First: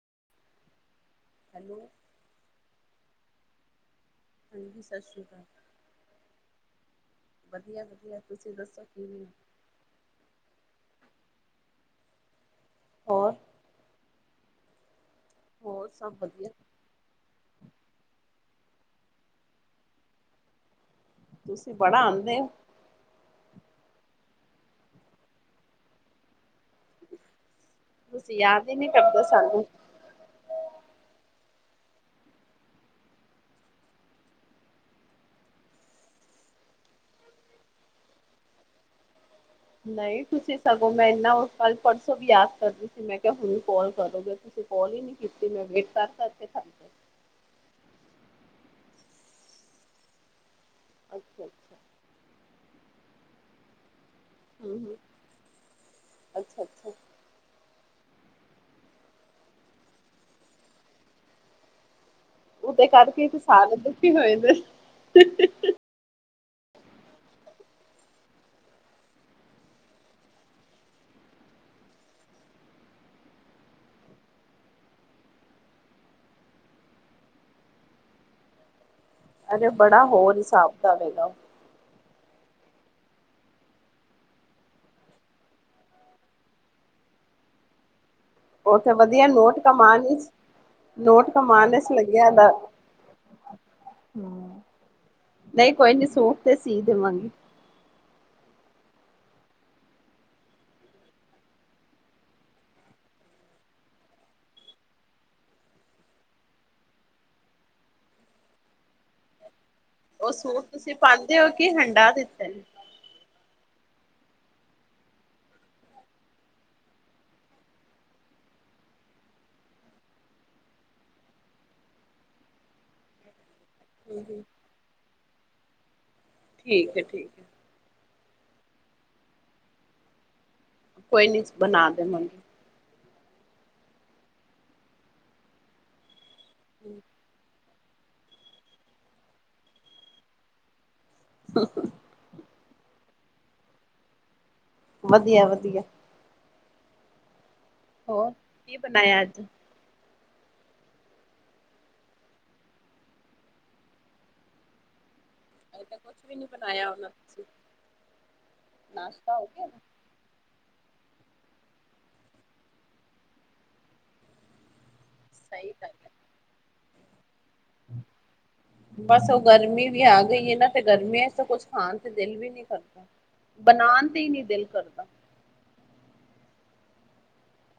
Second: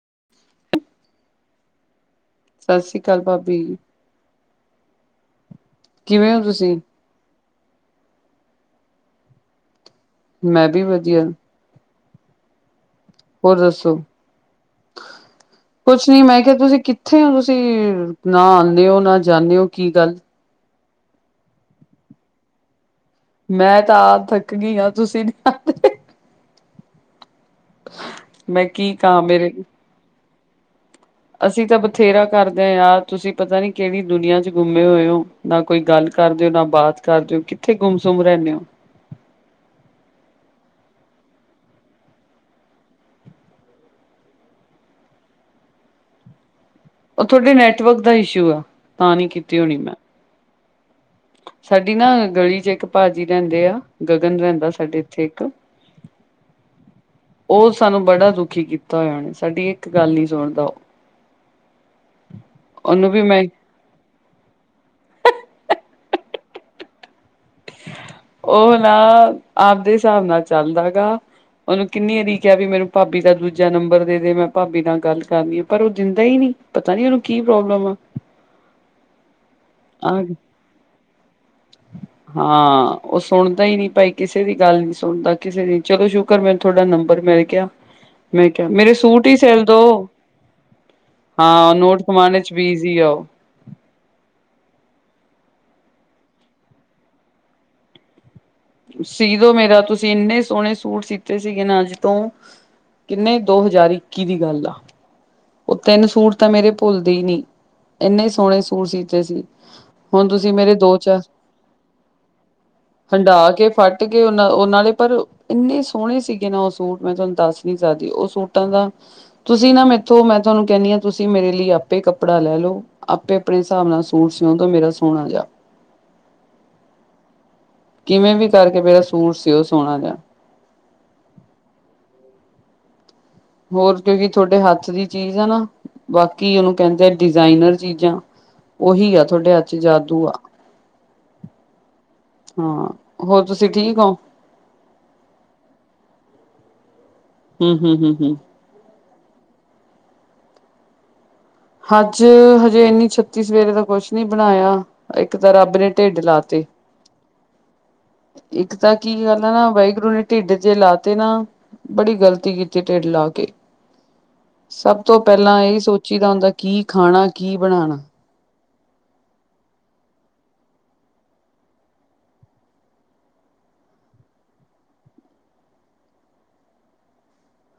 [inaudible] [inaudible] ਗੱਲ ਭਾਬੀ ਜੀ ਹਾਂਜੀ ਸਤਿ ਸ਼੍ਰੀ ਅਕਾਲ ਕਿਵੇਂ ਹੋ ਤੁਸੀਂ ਵਧੀਆ ਵਧੀਆ ਤੁਸੀਂ ਦੱਸੋ ਕਿਵੇਂ ਹੋ ਮੈਂ ਵੀ ਵਧੀਆ ਹੋਰ ਦੱਸੋ ਹੋਰ ਕੁੱਛ ਸਭ ਨੀ ਮੈਂ ਵਧੀਆ ਕਿਹਾ ਤੁਸੀਂ ਕਿੱਥੇ ਹੋ ਤੁਸੀਂ ਨ ਜਾਂਦੇ ਹੋ ਨਾ ਜਾਦੇ ਹੋ ਕੀ ਗੱਲ ਤੁਸੀਂ ਬੜਾ ਆਂਦੇ ਹੋ? ਮੈਂ ਤਾਂ ਆਪ ਥੱਕ ਗਈ ਹਾਂ ਤੁਸੀਂ ਨ [unintelligible] ਤੁਸੀ ਮੈਂ ਯਾਦ ਹੀ ਨੀ ਕੀ ਕਹਾਂ ਕਰਦੇ ਮੇਰੇ ਸਾਨੂੰ। ਅਸੀਂ ਤਾਂ ਬਥੇਰਾ ਕਰਦੇ ਹਾਂ ਯਾਦ। ਤੁਸੀਂ ਪਤਾ ਨੀ ਕਿਹੜੀ ਦੁਨੀਆਂ ਚ ਗੁੰਮੇ ਹੋਏ ਹੋ। ਨਾ ਕੋਈ ਗੱਲ ਕਰਦੇ ਹੋ ਨਾ ਬਾਤ ਕਰਦੇ ਹੋ। ਕਿੱਥੇ ਗੁੰਮਸੁੰਮ ਰਹਿੰਦੇ ਹੋ? ਨਹੀਂ, ਤੁਸੀਂ ਸਗੋਂ ਮੈਂ ਇਨਾ ਕੱਲ ਪਰਸੋਂ ਵੀ ਯਾਦ ਕਰਦੀ ਸੀ। ਮੈਂ ਕਿਹਾ ਹੁਣ ਕਾਲ ਕਰੋਗੇ। ਤੁਸੀਂ ਕਾਲ ਹੀ ਨੀ ਕੀਤੀ। ਮੈਂ ਵੇਟ ਕਰ ਕਰਕੇ ਥੱਕ ਉਹ ਤੁਹਾਡੇ ਨੈਟਵਰਕ ਦਾ ਇਸ਼ੂ ਆ। ਤਾਂ ਨਹੀਂ ਕੀਤੀ ਹੋਣੀ ਮੈਂ। ਅੱਛਾ ਅੱਛਾ ਸਾਡੀ ਨਾ ਗਲੀ ਚ ਇੱਕ ਭਾਜੀ ਰਹਿੰਦੇ ਆ। ਗਗਨ ਰਹਿੰਦਾ ਹਮ ਹਮ ਸਾਡੇ ਇੱਥੇ ਇੱਕ ਅੱਛਾ ਅੱਛਾ ਉਸ ਸਾਨੂੰ ਬੜਾ ਦੁਖੀ ਕੀਤਾ ਹੋਇਆ ਉਹਨੇ। ਸਾਡੀ ਇੱਕ ਗੱਲ ਨੀ ਸੁਣਦਾ ਉਹ। ਉਹਦੇ ਉਹਨੂੰ ਵੀ ਕਰਕੇ ਮੈਂ ਸਾਲ ਦੁਖੀ ਹੋਏ ਨੇ। [unintelligible] ਉਹ ਨਾ ਆਪਦੇ ਹਿਸਾਬ ਨਾਲ ਚੱਲਦਾ ਹੈਗਾ। ਓਹਨੂੰ ਕਿੰਨੀ ਆਰੀ ਕਿਹਾ ਮੈਨੂੰ ਭਾਬੀ ਦਾ ਦੂਜਾ ਨੰਬਰ ਦੇ ਦੇ। ਮੈਂ ਭਾਬੀ ਨਾਲ ਗੱਲ ਕਰਨੀ ਆ। ਪਰ ਉਹ ਦਿੰਦਾ ਹੀ ਨੀ ਪਤਾ ਨੀ ਨੂੰ ਕੀ ਪ੍ਰੋਬਲਮ ਆ? ਅਜੇ ਬੜਾ ਆ ਹੋਰ ਹਿਸਾਬ ਦਾ ਵੈ। ਹਾਂ, ਉਹ ਸੁਣਦਾ ਹੀ ਨਹੀਂ ਭਾਈ ਕਿਸੇ ਦੀ ਗੱਲ ਨੀ ਸੁਣਦਾ। ਕਿਸੇ ਦੀ। ਚਲੋ ਸ਼ੁਕਰ ਮੈਨੂੰ ਤੁਹਾਡਾ ਨੰਬਰ ਮਿਲ ਗਿਆ। ਮੈਂ ਕਿਹਾ ਉਹ ਤੇ ਮੇਰੇ ਵਧੀਆ ਸੂਟ ਹੀ ਨੋਟ ਸਿਲ ਦੋ। ਕਮਾਨ ਵਿਚ ਨੋਟ ਹਾਂ, ਕਮਾਨ ਚ ਨੋਟ ਲੱਗਿਆ ਕਮਾਣੇ ਦਾ ਚ ਬੀਜੀ ਆ ਉਹ। ਨਹੀਂ ਕੋਈ ਨੀ ਸੂਟ ਤੇ ਸੀ ਦੇਵਾਂਗੀ। ਸੀਦੋ ਮੇਰਾ ਤੁਸੀਂ ਇੰਨੇ ਸੋਹਣੇ ਸੂਟ ਸੀਤੇ ਸੀਗੇ ਨਾ ਅੱਜ ਤੋਂ ਕਿੰਨੇ ਦੋ ਹਜ਼ਾਰ ਇੱਕੀ ਦੀ ਗੱਲ ਆ ਉਹ ਤਿੰਨ ਸੂਟ ਤਾਂ ਮੇਰੇ ਭੁੱਲਦੇ ਹੀ ਨਹੀਂ। ਇੰਨੇ ਸੋਹਣੇ ਸੂਟ ਸੀਤੇ ਸੀ। ਹੁਣ ਉਹ ਸੂਟ ਮੇਰੇ ਤੁਸੀਂ ਦੋ ਚਾਰ ਪਾਉਂਦੇ ਹੋ ਕਿ ਹੰਡਾ ਦਿੱਤਾ ਨੇ। ਕੱਟ ਗਏ ਉਹ ਉਹੇ ਪਰ ਇੰਨੇ ਸੋਹਣੇ ਸੀਗੇ ਨਾ ਉਹ ਸੂਟ ਮੈਂ ਤੁਹਾਨੂੰ ਦੱਸ ਨੀ ਸਕਦੀ। ਉਹ ਸੂਟਾਂ ਦਾ ਤੁਸੀਂ ਨਾ ਮੇ ਮੈਂ ਤੁਹਾਨੂੰ ਕਹਿੰਨੀ ਹਾਂ ਤੁਸੀਂ ਮੇਰੇ ਲਈ ਆਪੇ ਕੱਪੜਾ ਲੈ ਲੌ ਆਪੇ ਆਪਣੇ ਹਿਸਾਬ ਨਾਲ ਸੂਟ ਸੀਓ ਮੇਰਾ ਸੋਹਣਾ ਜਿਹਾ। ਠੀਕ ਐ, ਠੀਕ ਐ। ਕਿਵੇਂ ਵੀ ਕਰਕੇ ਮੇਰਾ ਸੂਟ ਸੀਉ ਸੋਨਾ ਜਿਹਾ। ਕੋਈ ਨੀ ਬਣਾ ਦੇਵਾਂਗੇ। ਹੋਰ ਕਿਉਂਕਿ ਤੁਹਾਡੇ ਹੱਥ ਦੀ ਚੀਜ਼ ਹੈ ਨਾ ਬਾਕੀ ਕੀ ਉਹਨੂੰ ਕਹਿੰਦੇ ਡਿਜ਼ਾਇਨਰ ਚੀਜ਼ਾਂ ਉਹੀ ਆ ਤੁਹਾਡੇ ਹੱਥ ਚ ਜਾਦੂ ਆ। [inaudible] ਹਾਂ, ਹੋਰ ਤੁਸੀਂ ਠੀਕ ਔ? ਵਧੀਆ, ਵਧੀਆ। ਹੂੰ, ਹੂੰ, ਹੂੰ, ਹੂੰ। ਦਾ ਅੱਜ। ਅੱਜ ਹਜੇ ਇੰਨੀ ਛੇਤੀ ਸਵੇਰੇ ਦਾ ਕੁਛ ਨੀ ਬਣਾਇਆ। ਇੱਕ ਤਾਂ ਰੱਬ ਅਜੇ ਨੇ ਢਿੱਡ ਕੁਛ ਵੀ ਨੀ ਲਾਤੇ। ਬਣਾਇਆ ਹੋਣਾ ਤੁਸੀਂ ਇੱਕ ਤਾਂ ਕੀ ਨਾਸ਼ਤਾ ਗੱਲ ਹੋ ਆ ਨਾ ਗਿਆ ਵਾਹਿਗੁਰੂ ਨੇ ਢਿੱਡ ਜੇ ਲਾ ਤੇ ਨਾ ਬੜੀ ਗ਼ਲਤੀ ਕੀਤੀ ਢਿੱਡ ਲਾ ਕੇ। ਸਭ ਤੋਂ ਪਹਿਲਾਂ ਸਹੀ ਇਹੀ ਗੱਲ ਸੋਚੀ ਦਾ ਹੁੰਦਾ। ਕੀ ਖਾਣਾ? ਕੀ ਬਣਾਣਾ? ਬਸ ਉਹ ਗਰਮੀ ਵੀ ਆ ਗਈ ਹੈ ਨਾ ਤੇ ਗਰਮੀਆਂ ਤੋਂ ਕੁਛ ਖਾਣ ਤੇ ਦਿਲ ਵੀ ਨਹੀਂੀ ਕਰਦਾ ਬਣਾਉਣ ਤੇ ਹੀ ਨਹੀਂੀ ਦਿਲ ਕਰਦਾ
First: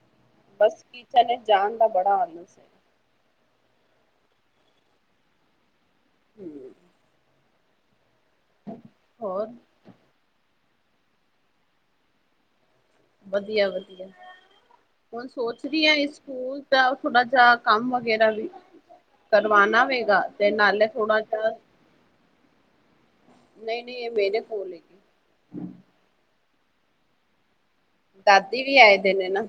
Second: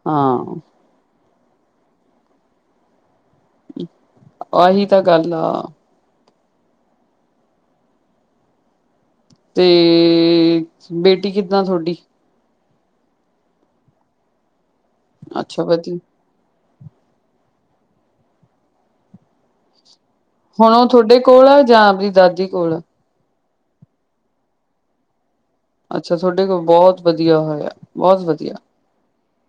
ਹਾਂ ਬਸ ਕਿਚਨ ਜਾਣ ਦਾ ਬੜਾ ਆਨੂ ਸੀ ਆਹੀ ਤਾਂ ਗੱਲ ਆ ਹਮ [inaudible] ਤੇ ਬੇਟੀ ਕਿੱਦਾਂ ਤੁਹਾਡੀ ਵਧੀਆ- ਵਧੀਆ ਹੁਣ ਅੱਛਾ ਸੋਚ ਰਹੀ ਹ ਵਧੀਆ ਇਸ ਸਕੂਲ ਥੋੜਾ ਜਿਹਾ ਕੰਮ ਵਗੈਰਾ ਵੀ ਕਰਵਾਣਾ ਵੇ ਹੁਣ ਉਹ ਤੁਹਾਡੇ ਕੋਲ ਆ ਜਾਂ ਆਪਦੀ ਦਾਦੀ ਕੋਲ ਨਹੀਂ- ਨਹੀਂ ਇਹ ਮੇਰੇ ਕੋਲ ਹੈਗੀ ਅੱਛਾ ਤੁਹਾਡੇ ਕੋਲ ਬਹੁਤ ਵਧੀਆ ਹੋਇਆ ਬਹੁਤ ਵਧੀਆ ਦਾਦੀ ਵੀ ਆਏ ਦਿ ਨੇ ਨਾ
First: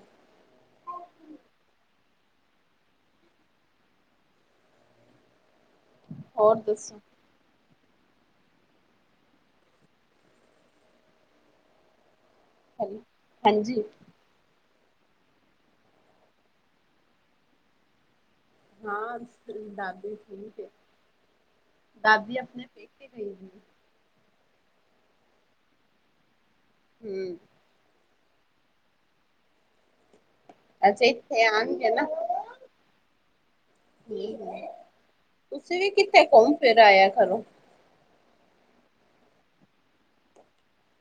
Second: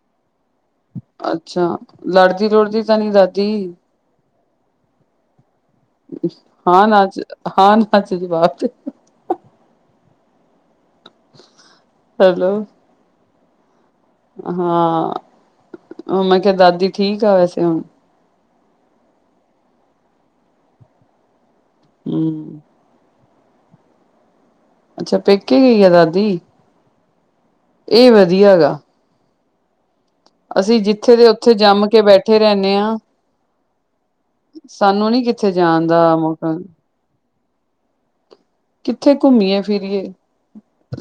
ਅੱਛਾ ਲੜਦੀ ਲੁੜਦੀ ਤਾਂ ਨਹੀਂੀ ਦਾਦੀ [inaudible] ਹੋਰ ਦੱਸੋ ਅੱਛਾ ਜੀ ਬਾਪ ਤੇ ਹੈਲੋ ਹੈਲੋ ਹਾਂਜੀ ਹਾਂ ਉਹ ਮੈਂ ਕਿਹਾ ਦਾਦੀ ਠੀਕ ਆ ਵੈਸੇ ਹੁਣ ਹਾਂ ਦਾਦੇੇ ਦਾਦੀ ੜੀਕ ਹੈ ਦਾਦੀ ਹਮ ਆਪਣੇ ਪੇਕੇ ਗਈ ਅੱਛਾ ਪੇਕੇ ਗਈ ਆ ਦਾਦੀ ਹਮ ਇਹ ਵਧੀਆ ਹੈਗਾ ਅਸੀਂ ਅੱਛਾ ਜਿੱਥੇ ਦੇ ਇੱਥੇ ਉੱਥੇ ਜੰਮ ਆਣਗੇ ਨਾ ਕੇ ਬੈਠੇ ਰਹਿੰਦੇ ਹਾਂ ਤੁਸੀਂ ਸਾਨੂੰ ਨੀ ਕਿੱਥੇ ਜਾਣ ਵੀ ਦਾ ਕਿੱਥੇ ਘੁੰਮ ਮੌਕਾ ਫਿਰ ਆਇਆ ਕਰੋ ਕਿੱਥੇ ਘੁੰਮੀਏ ਫਿਰੀਏ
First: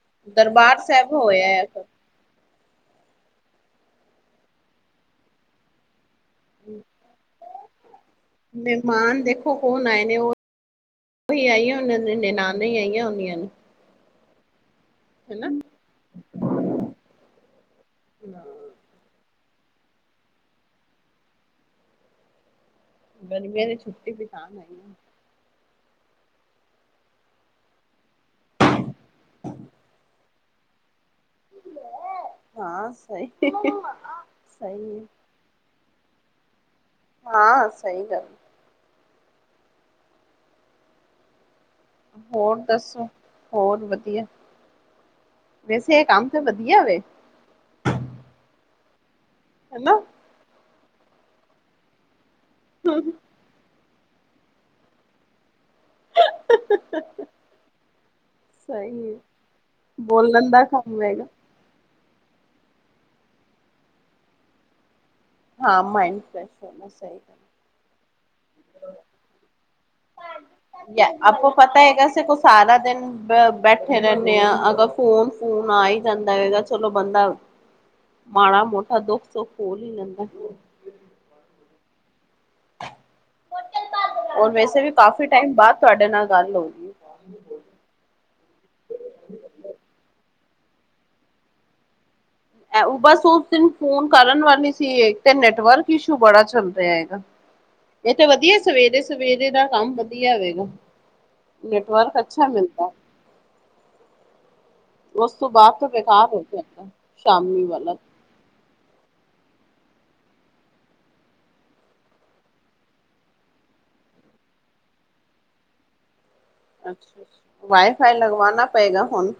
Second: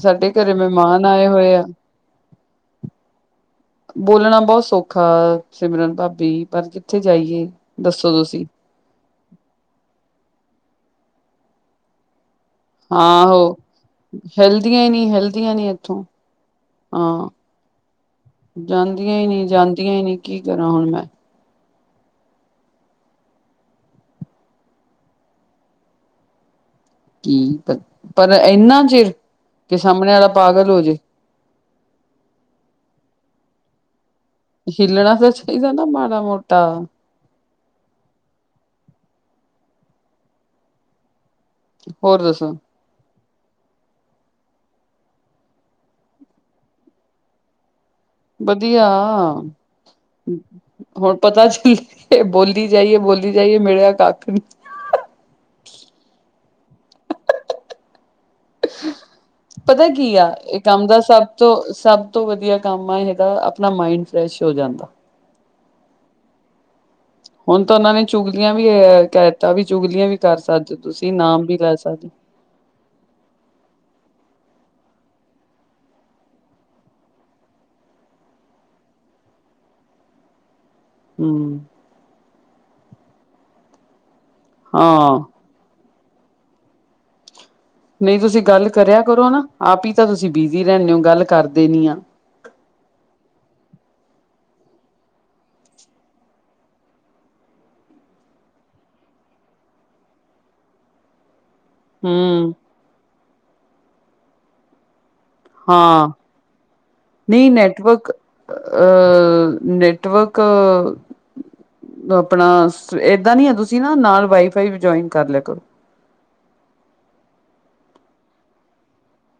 ਸਾਡੇ ਘਰੇ ਦਰਬਾਰ ਮਹਿਮਾਨ ਸਾਹਿਬ ਆਏ ਹੋਇਆ ਹੋਏ ਆ ਆਇਆ ਕਰੋ ਬੋਲਣਾ ਬਹੁਤ ਸੌਖਾ ਸਿਮਰਨ ਬਾਬ ਬ ਪਰ ਕਿੱਥੇ ਜਾਈਏ ਦੱਸੋ ਤੁਸੀਂ ਮਹਿਮਾਨ ਦੇਖੋ ਕੌਣ ਆਏ ਨੇ ਉਹੀ ਆਈ ਆ ਉਹਨ ਨ ਆਈਆਂ ਹੁੰਦੀਆਂ ਨੇ ਹੈਲਥ ਦੀਆਂ ਹੀ ਨੀ ਹਨਾ ਹਲਦੀਆਂ ਨੀ ਇੱਥੋਂ ਹਾਂ ਜਾਂਦੀਆਂ ਹੀ ਨੀ ਜਾਂਦੀਆਂ ਹੀ ਨਹੀਂੀ ਕੀ ਕਰਾਂ ਹੁਣ ਮੈਂ ਗਰਮੀਆਂ ਦੀ ਛੁੱਟੀ ਬਿਤਾਂ ਆਈ ਆ ਕੀ ਪਰ ਪਰ ਇੰਨਾ ਚਿਰ ਕਿ ਸਾਹਮਣੇ ਵਾਲਾ ਪਾਗਲ ਹੋ ਜੇ ਹਾਂ ਸਹੀ ਸਹੀ ਹੈ ਹਿੱਲਣਾ ਤਾਂ ਚਾਹੀਦਾ ਨਾ ਮਾੜਾ ਮਾੜਾ ਮੋਟਾ ਹਾਂ ਸਹੀ ਗੱਲ ਹੋਰ ਦੱਸੋ ਹੋਰ ਵਧੀਆ ਵੈਸੇ ਇਹ ਕੰਮ ਤੇਂ ਵਧੀਆ ਵੇ। ਵਧੀਆ ਹੈਨਾ ਹੁਣ ਪਤਾ ਚੱਲ ਇਹ ਬੋਲੀ ਬੋਲੀ ਜਾਇੇਏ ਬੋਲੀ ਜਾਇਏ ਮੇਰਾ ਕੱਖ ਨੀ [inaudible] ਸਹੀ ਹੈ, ਪਤਾ ਕੀ ਆ ਇਹ ਕੰਮ ਦਾ ਸਭ ਤੋਂ ਸਭ ਸਭ ਤੋਂ ਵਧੀਆ ਕੰਮ ਆ ਇਹਗਾ ਆਪਣਾ ਮਾਇੰਡ ਫਰੈਸ਼ ਹੋ ਹਾਂ ਮਾਈਂਡ ਫਰੈਸ਼ ਹੋਣਾ ਸਹੀ ਹੁਣ ਤਾਂ ਉਹਨਾਂ ਨੇ ਚੁਗ ਗਲੀਆਂ ਵੀ ਕਹਿ ਦਿੱਤਾ ਵੀ ਚੁਗਲੀਆਂ ਵੀ ਕਰ ਸਕਦੇ ਹੋ ਤੁਸੀਂ ਨਾਮ ਆਪਾਂ ਵੀ ਲੈ ਪਤਾ ਹੈਗਾ ਸਕਦੇ ਸੇ ਕੋ ਸਾਰਾ ਦਿਨ ਬੈਠੇ ਰਹਿੰਦੇ ਅਗਰ ਫੋਨ ਫੋਨ ਆ ਹੀ ਜਾਂਦਾ ਹੈਗਾ ਚਲੋ ਬੰਦਾ ਮਾੜਾ ਮੋਟਾ ਦੁੱਖ ਸੁੱਖ ਖੋਲ ਹੀ ਲੈਂਦਾ ਹੱਮ ਔਰ ਵੈਸੇ ਵੀ ਹਾਂ ਕਾਫੀ ਟਾਈਮ ਬਾਅਦ ਤੁਹਾਡੇ ਨਾਲ ਗੱਲ ਹੋ ਗੀ ਨਹੀਂ ਤੁਸੀਂ ਗੱਲ ਕਰਿਆ ਕਰੋ ਨਾ ਆਪ ਹੀ ਤਾਂ ਤੁਸੀਂ ਬਿਜੀ ਰਹਿੰਦੇ ਹੋ ਗੱਲ ਕਰਦੇ ਨੀ ਆ ਬਸ ਉਸ ਦਿਨ ਫੋਨ ਕਰਨ ਵਾਲੀ ਸੀ ਤੇ ਨੈਟਵਰਕ ਇਸ਼ੂ ਬੜਾ ਚੱਲ ਰਿਹਾ ਹੈਗਾ ਇਹ ਤੇ ਵਧੀਆ ਸਵੇਰੇ ਸਵੇਰੇ ਦਾ ਕੰਮ ਵਧੀਆ ਹੋਵੇਗਾ ਨੈਟਵਰਕ ਅੱਛਾ ਹੂੰ ਮਿਲਦਾ ਉਸ ਤੋਂ ਬਾਅਦ ਤਾਂ ਹਾਂ ਬੇਕਾਰ ਹੋ ਜਾਂਦਾ ਸ਼ਾਮੀ ਵਾਲਾ ਅਹ ਨੈਟਵਰਕ ਆਪਣਾ ਏਦਾਂ ਨ ਹੈ ਤੁਸੀਂ ਨਾ ਨਾਲ ਵਾਈਫਾਈ ਵੀ ਜੋਇਨ ਕਰ ਲਿਆ ਕਰੋ ਅੱਛਾ-ਅੱਛਾ ਵਾਈਫਾਈ ਲਗਵਾਣਾ ਪਏਗਾ ਹੁਣ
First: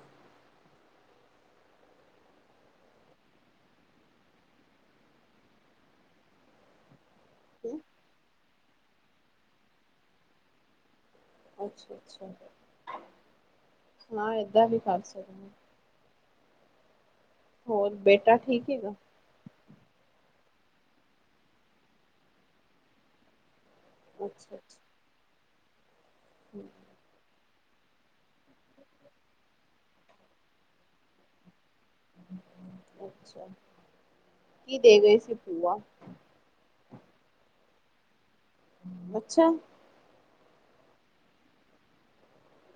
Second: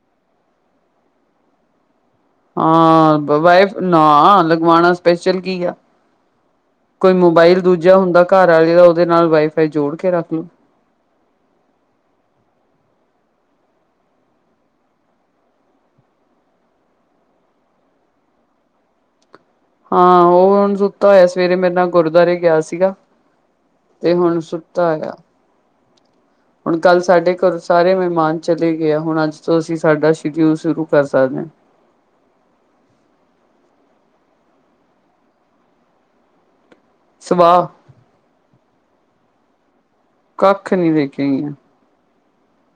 ਹਾਂ ਵਾਈਫ ਨਾ ਲਗਵਾਉਣਾ ਸਪੈਸ਼ਲ ਕੀ ਆ ਕੋਈ ਮੋਬਾਈਲ ਦੂਜਾ ਹੁੰਦਾ ਘਰ ਵਾਲੇ ਦਾ ਉਹਦੇ ਨਾਲ ਵਾਈਫਾਈ ਜੋੜ ਕੇ ਰੱਖ ਲੋ ਅੱਛਾ-ਅੱਛਾ ਹਾਂ ਏਦਾਂ ਵੀ ਕਰ ਸਕਦੇ ਹੋਰ ਬੇਟਾ ਠੀਕ ਹੈਗਾ ਹਾਂ ਉਹ ਹੁਣ ਸੁੱਤਾ ਹੋਇਆ ਸਵੇਰੇ ਮੇਰੇ ਨਾਲ ਗੁਰਦੁਆਰੇ ਗਿਆ ਸੀਗਾ। ਤੇ ਹੁਣ ਅੱਛਾ ਅੱਛਾ ਸੁੱਤਾ ਹੈਗਾ ਹੁਣ ਕੱਲ ਸਾਡੇ ਘਰੋਂ ਸਾਰੇ ਮਹਿਮਾਨ ਚਲੇ ਗਏ ਆ ਹੁਣ ਅੱਜ ਤੋਂ ਅਸੀਂ ਸਾਡਾ ਸ਼ਡਿਊਲ ਸ਼ੁਰੂ ਕਰ ਸਕਦੇ ਹਾਂ ਅੱਛਾ ਕੀ ਦੇ ਗਏ ਸੀ ਪੂਆ ਸਵਾਾਹ ਅੱਛਾ ਕੱਖ ਨਹੀਂੀ ਦੇਕੇਗਾਇਆ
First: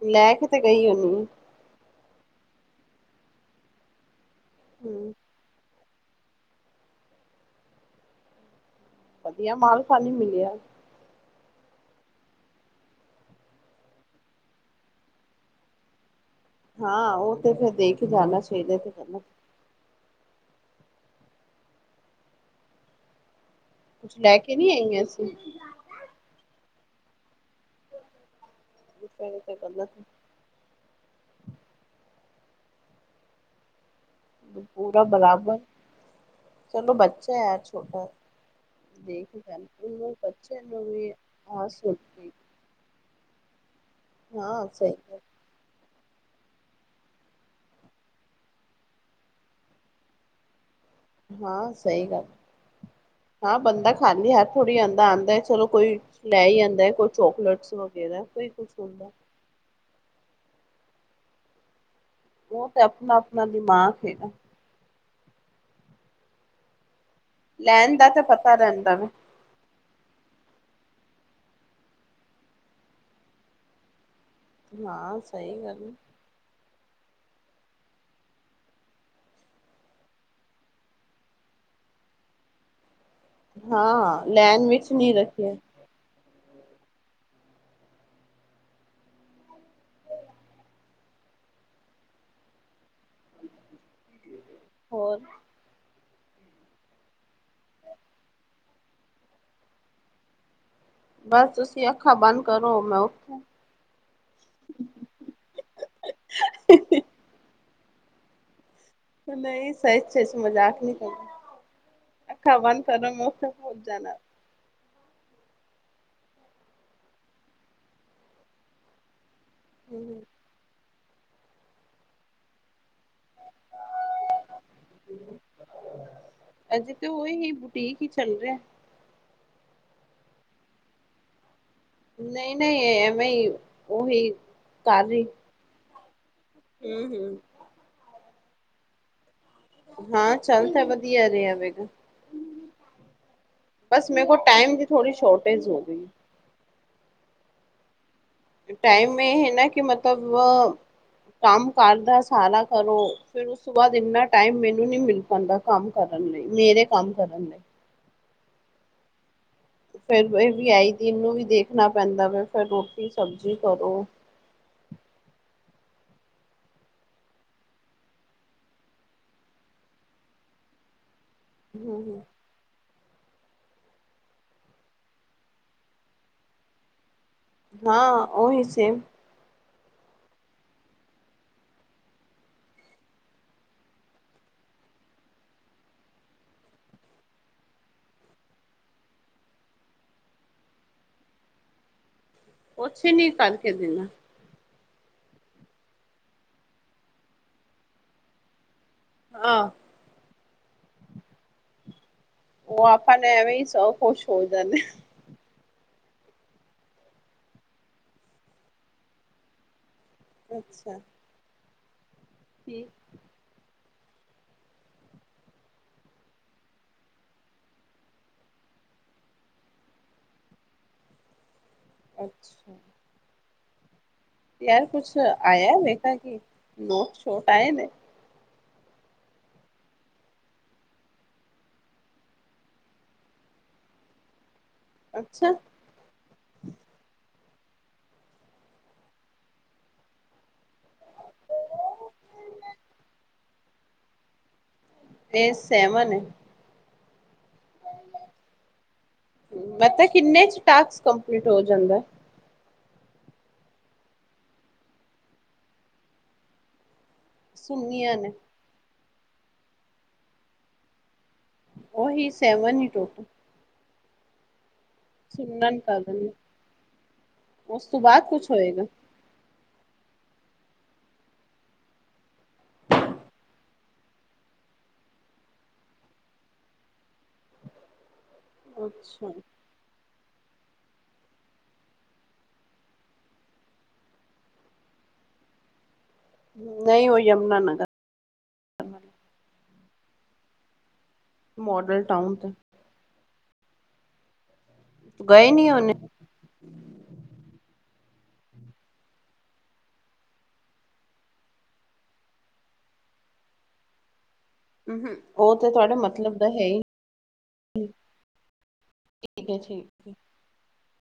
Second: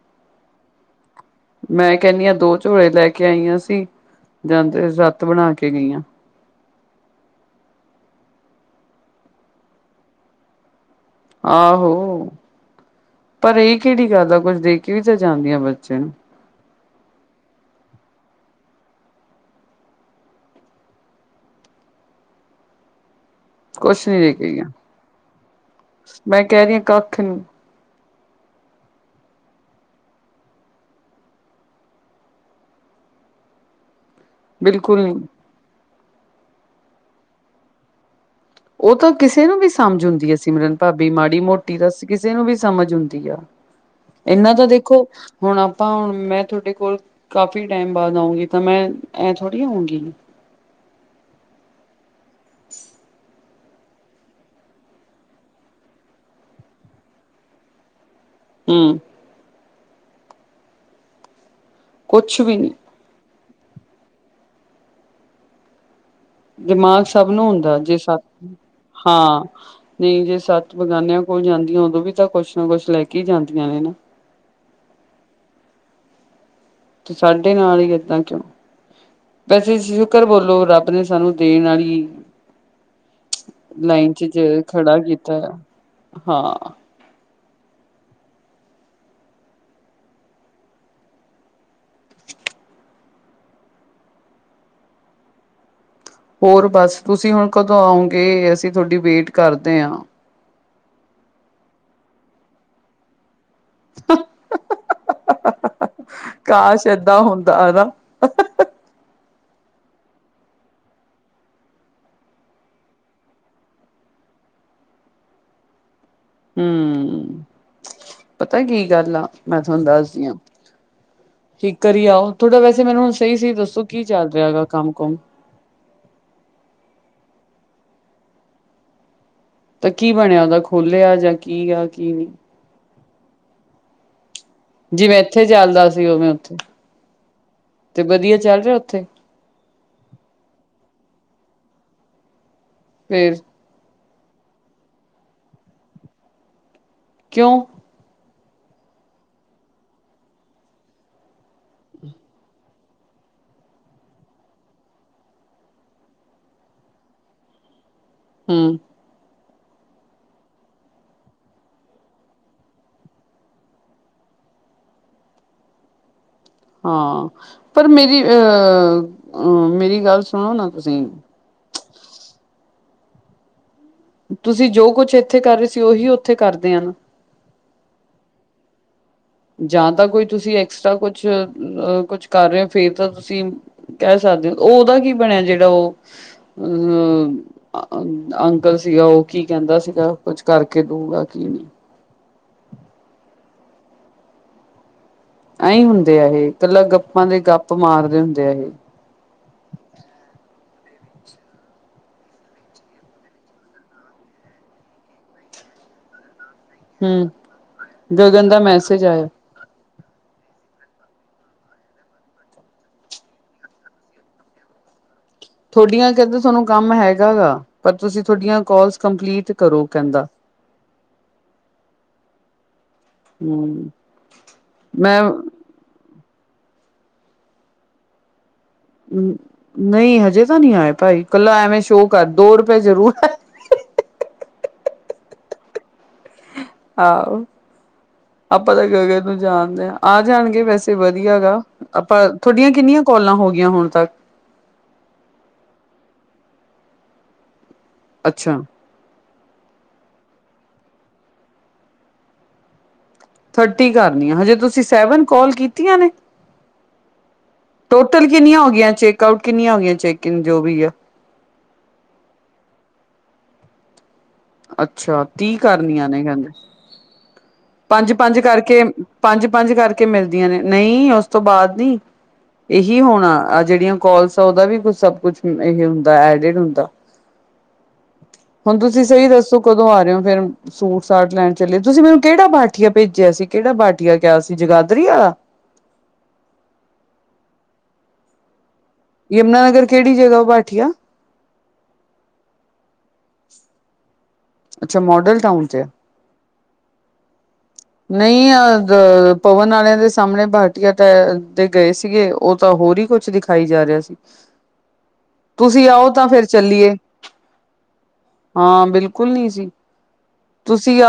ਲੈ ਕੇ ਤੇ ਗਈ ਉਹਨੀ ਮੈਂ ਕਹਿੰਦੀ ਹ ਦੋ ਝੋਲੇੇ ਲੈ ਕੇ ਆਈਆਂ ਸੀ ਜਾਂਦੇ ਹਮ ਸੱਤ ਬਣਾ ਕੇ ਗਈਆਂ ਵਧੀਆ ਮਾਲ ਖਾਲੀ ਮਿਲਿਆ ਆਹੋ ਪਰ ਇਹ ਕਿਹੜੀ ਗੱਲ ਆ ਕੁੱਝ ਦੇ ਕੇ ਵੀ ਤਾਂ ਜਾਂਦੀ ਆ ਬੱਚੇ ਨੂੰ ਹਾਂ ਉਹ ਤੇ ਫਿਰ ਦੇ ਕੇ ਜਾਣਾ ਸਵੇਰੇ ਤੇ ਕਰਨਾ ਕੁਛ ਨੀ ਲੈ ਕੇ ਦੇਖੀਆਂ ਨਹੀਂ ਆਈਆਂ ਸੀ ਮੈਂ ਕਹਿ ਰਹੀ ਆ ਕੱਖ ਨੀ ਤਾਂ ਕਰਦਾ ਬਿਲਕੁਲ ਪੂਰਾ ਨੀ ਬਰਾਬਰ ਚਲੋ ਬੱਚਾ ਯਾਰ ਛੋਟਾ ਉਹ ਤਾਂ ਦੇਖ ਕਿਸੇ ਨੂੰ ਵੀ ਸਮਝ ਉਹਨੂੰ ਆਉੁੰਦੀ ਆ ਬੱਚੇ ਸਿਮਰਨ ਨੂੰ ਭਾਬੀ ਵੀ ਮਾੜੀ ਹਾਂ ਮੋਟੀ ਦਾ ਸੋਚਦੀ ਕਿਸੇ ਨੂੰ ਵੀ ਸਮਝ ਆੁੰਦੀ ਆ ਇਹਨਾਂ ਤਾਂ ਹਾਂ ਸਹੀ ਦੇਖੋ ਗੱਲ ਹੁਣ ਆਪਾਂ ਹੁਣ ਮੈਂ ਤੁਹਾਡੇ ਕੋਲ ਕਾਫੀ ਟਾਈਮ ਬਾਅਦ ਆਊਂਗੀ ਤਾਂ ਮੈਂ ਐ ਥੋੜ੍ਹੀ ਆਊਂਗੀ ਹਾਂ ਸਹੀ ਗੱਲ ਹਾਂ ਬੰਦਾ ਖਾਲੀ ਹੱਥ ਥੋੜ੍ਹੀ ਆਉਂਦਾ-ਆਉਂਦਾ ਹੈ ਚਲੋ ਕੋਈ ਲੈ ਹੀ ਆਉਦਾ ਹੈ ਕੋਈ ਚੋਕਲੇਟਸ ਵਗਰਾ ਕੋਈ ਕੁਛ ਹੂੰ ਹੁੰਦਾ ਕੁਛ ਵੀ ਉਹ ਨੀ ਤੇ ਆਪਣਾ ਨ ਦੀ ਮਾਂ ਸੀ ਨਾ ਦਿਮਾਗ ਸਭ ਨੂੰ ਹੁੰਦਾ ਲੈਣ ਜੇ ਦਾ ਸਤ ਤਾਂ ਪਤਾ ਰਹਿੰਦਾ ਵਾ ਹਾਂ ਨਹੀਂ ਜੇ ਸਤ ਬਗਾਨਿਆਂ ਕੋਲ ਜਾਂਦੀਆਂ ਉਦੋਂ ਵੀ ਤਾਂ ਕੁਛ ਨਾ ਕੁਛ ਲੈ ਕੇ ਹੀ ਜਾਂਦੀਆਂ ਨੇ ਨਾ ਹਾਂ ਸਹੀ ਗੱਲ ਤੇ ਸਾਡੇ ਨਾਲ ਹੀ ਏਦਾਂ ਕਿਉਂ ਵੈਸੇ ਸ਼ੁਕਰ ਬੋਲੋ ਰੱਬ ਨੇ ਸਾਨੂੰ ਦੇਣ ਵਾਲੀ ਲਾਈਨ ਚ ਹਾਂ ਜ ਲੈਣ ਵਿੱਚ ਖੜਾ ਨੀ ਕੀਤਾ ਰੱਖਿਆ ਆ ਹਾਂ ਹੋਰ ਹੋਰ ਬਸ ਤੁਸੀਂ ਹੁਣ ਕਦੋਂ ਆਉਂਗੇ ਅਸੀਂ ਤੁਹਾਡੀ ਵੇਟ ਕਰਦੇ ਹਾਂ ਬਸ ਤੁਸੀਂ ਅੱਖਾਂ ਬੰਦ ਕਰੋ ਮੈਂ ਓਥੇ ਕਾਸ਼ ਏਦਾਂ ਹੁੰਦਾ ਹਨਾ [inaudible] ਨਹੀਂ ਸਹੀ ਚੇ ਮਜ਼ਾਕ ਨਹੀਂ ਅਖਾ ਬਦ ਕਰੋ ਮ ਆ ਜਾਣਾ ਹਮ ਪਤਾ ਕੀ ਗੱਲ ਆ ਮੈਂ ਤੁਹਾਨੂੰ ਦੱਸਦੀ ਹਾਂ ਠੀਕ ਕਰੀ ਆਓ ਥੋੜਾ ਵੈਸੇ ਮੈਨੂੰ ਸਹੀ ਸੀ ਦੱਸੋ ਕੀ ਚੱਲ ਰਿਹਾ ਗਾ ਕੰਮ ਕੁਮ ਕੋਈ ਨਹੀਂ ਬੁਟੀਕ ਹੀ ਚੱਲ ਰਿਹਾ ਤਾਂ ਕੀ ਬਣਿਆ ਉਹਦਾ ਖੋਲਿਆ ਜਾਂ ਕੀ ਆ ਕੀ ਨਹੀਂ ਐਵੇਂ ਹੀ ਉਹੀ ਕਰ ਜਿਵੇੈਂ ਰਹੀ ਇੱਥੇ ਚੱਲਦਾੱਸ ਸੀ ਉਹਵੇ ਹੂੰ ਹੂੰ ਤੇ ਵਧੀਆ ਚੱਲ ਰਿਹਾ ਉੱਥੇ ਹਾਂ ਚੱਲ ਤਾਂ ਵਧੀਆ ਰਿਹਾ ਵੇਗਾ ਫੇਰ ਬਸ ਮੇਰੇ ਕੋ ਟਾਈਮ ਦੀ ਥੋੜੀ ਸ਼ੋਰਟੇਜ ਹੋ ਗਈ ਕਿਉਂ ਟਾਈਮ ਇਹ ਹੈ ਨਾ ਕਿ ਮਤਲਬ ਕੰਮ ਕਰਦਾ ਸਾਰਾ ਕਰੋ ਫਿਰ ਉਸ ਤੋਂ ਬਾਅਦ ਇਨਾ ਟਾਈਮ ਮੈਨੂੰ ਨ ਮਿਲ ਪਾਉਦਾ ਕੰਮ ਕਰਨ ਲਈ ਮੇਰੇ ਕੰਮ ਕਰਨ ਲਈ ਹਮ ਫੇਿਰ ਇਹ ਵੀ ਆਈ ਦਿਨ ਨੂੰ ਵੀ ਦੇਖਣਾ ਪੈਂਦਾ ਵ ਫਿਰ ਰੋਟੀ ਸਬਜ਼ੀ ਕਰੋ ਹਾਂ ਪਰ ਮੇਰੀ ਅਹ ਅ ਮੇਰੀ ਗੱਲ ਸੁਣੋ ਨਾ ਤੁਸੀਂ ਹਮ ਹਮ ਤੁਸੀਂ ਜੋ ਕੁਛ ਇੱਥੇ ਕਰ ਰਹੇ ਸੀ ਉਹੀ ਉੱਥੇ ਕਰਦੇ ਹਨ ਹਾਂ ਉਹਹੀ ਸੇਮ ਜਾਂ ਤਾਂ ਕੋਈ ਤੁਸੀਂ ਐਕਸਟਰਾ ਕੁਛ ਕੁਛ ਕਰ ਰਹੇ ਹੋ ਫੇਰ ਤਾਂ ਤੁਸੀਂ ਕਹਿ ਸਕਦੇ ਹੋ ਉਹਦਾ ਕੀ ਬਣਿਆ ਜਿਹੜਾ ਉਹ ਅ ਅੰਕਲ ਸੀਗਾ ਉਹ ਕੀ ਕਹਿੰਦਾ ਸੀਗਾ ਕੁਛ ਕਰਕੇ ਦਊਗਾ ਕੀ ਨਹੀਂ ਉੱਛੇ ਨੀ ਕਰਕੇ ਦਿੰਨਾ ਐਹੀ ਹੁੰਦੇ ਆ ਇਹ ਇਕੱਲਾ ਗੱਪਾਂ ਦੇ ਗੱਪ ਮਾਰਦੇ ਹੁੰਦੇ ਇਹ ਆਹ ਉਹ ਆਪਾਂ ਨੇ ਐਵੇਂ ਹੀ ਸ ਖੁਸ਼ ਹੋ ਜਾਂਦੇ ਹਮ ਗਗਨ ਦਾ ਮੈਸੇਜ ਆਇਆ ਅੱਛਾ [inaudible] ਤੁਹਾਡੀਆਂ ਕਹਿੰਦੇ ਤੁਹਾਨੂੰ ਕੰਮ ਹੈਗਾ ਗਾ ਪਰ ਤੁਸੀਂ ਤੁਹਾਡੀਆਂ ਕੋਲਸ ਕੰਪਲੀਟ ਕਰੋ ਕਹਿੰਦਾ ਅੱਛਾ ਹਮ ਯਾਰ ਕੁੱਛ ਆਇਆ ਵੇਖਾ ਕੀ ਨੋਟ ਛੋਟ ਆਏ ਨੇ ਨਹੀਂ ਹਜੇ ਤਾਂ ਨਹੀਂੀ ਆਏ ਭਾਈ ਇਕੱਲਾ ਐਵੇਂ ਸ਼ੋਅ ਕਰ ਦੌੜ ਪਏ ਜ਼ਰੂਰ ਅੱਛਾ ਆਹੋ ਆਪਾਂ ਤਾਂ ਗਗਨ ਨੂੰ ਜਾਣਦੇ ਹਾਂ ਆ ਜਾਣਗੇ ਵੈਸੇ ਵਧੀਆ ਗਾ ਆਪਾਂ ਤੁਥਹਾਡੀਆਂ ਕਿੰਨੀਆਂ ਕੋਾਲਾਂ ਹੋ ਗਈਆਂ ਹੁਣ ਤੱਕ ਇਹ ਸੈਵਨ ਅੱਛਾ ਮਤਾ ਕਿੰਨੇ ਚ ਟਸਕ ਕੰਪਲੀਟ ਹੋ ਜਾਂਦਾ ਥਰਟੀ ਕਰਨੀ ਆ ਹਜੇ ਤੁਸੀਂ ਸੈਵਨ ਕਾਲ ਕੀਤੀਆਂ ਨੇ ਸੁਣਨੀਆਂ ਟੋਟਲ ਨੇ ਕਿੰਨੀਆਂ ਹੋ ਗਈਆਂ ਚੇਕ ਕਿੰਨੀਆਂ ਹੋਗਆਂ ਚੈਕਿੰਨ ਜੋ ਵੀ ਹੈ ਓਹੀ ਸੈਵਨ ਹੀ ਟੋਟ ਅੱਛਾ ਤੀਹ ਕਰਨੀਆਂ ਨੇ ਕਰਨ ਕਹਿੰਦੇ ਉਸ ਤੋਂ ਪੰਜ ਬਾਅਦ ਪੰਜ ਕੁਛ ਕਰਕੇ ਹੋਏਗਾ ਪੰਜ ਪੰਜ ਕਰਕੇ ਮਿਲਦੀਆਂ ਨੇ ਨਹੀਂ ਉਸਤ ਬਾਅਦ ਨੀ ਇਹੀ ਹੋਣਾ ਜਿੜ ਕੋਾਲਸ ਓਦਾ ਵੀ ਕੁ ਸਬ ਕੁਛ ਹੁੰਦਾਡ ਹੁੰਦਾ ਹੁਣ ਤੁਸੀਂ ਸਹੀ ਅੱਛਾ ਦੱਸੋ ਕਦੋਂ ਆ ਰਹੇ ਹੋ ਫੇਿਰ ਸੂਟ ਸਾਟ ਲੈਣ ਚੱਲੇ ਤੁਸੀਂ ਮੈਨੂੰ ਕਿਹੜਾ ਬਾਠੀਆ ਭੇਜਿਆ ਸੀ ਕਿਹੜਾ ਬਾਠੀਆ ਕਿਹਾ ਸੀ ਜਗਾਦਰੀ ਵਾਲਾ ਨਹੀਂ ਉਹ ਯਮੁਨਾਾਨਗਰ ਯਮੁਨਾਨਗ ਕਿਹੜੀ ਜਗ੍ਹਾ ਉ ਬਠੀਆ ਮਾਡਲ ਟਾਊਨ ਤੇ ਅੱਛਾ ਮੋਡਲ ਗਏ ਟਾਊਨ ਨੀ ਉਹਨੇ ਨਹੀਂ ਅ ਪਵਨ ਵਾਲਿਆਂ ਦੇ ਸਾਹਮਣੇ ਬਾਟੀਆ ਟ ਦੇ ਗਏ ਸੀਗੇ ਉਹ ਤਾਂ ਹੋਰ ਹੀ ਕੁਛ ਦਿਖਾਈ ਜਾ ਰਿਹਾ ਸੀ ਉਹ ਤੇ ਤੁਸੀਂ ਤੁਹਾਡੇ ਆਓ ਤਾਂ ਮਤਲਬ ਫਿਰ ਦਾ ਹੈ ਹੀ ਚੱਲੀਏ ਹਾਂ ਬਿਲਕੁਲ ਨਹੀਂ ਠੀਕ ਹੈ ਜੀ ਠੀਕ ਸੀਗਾ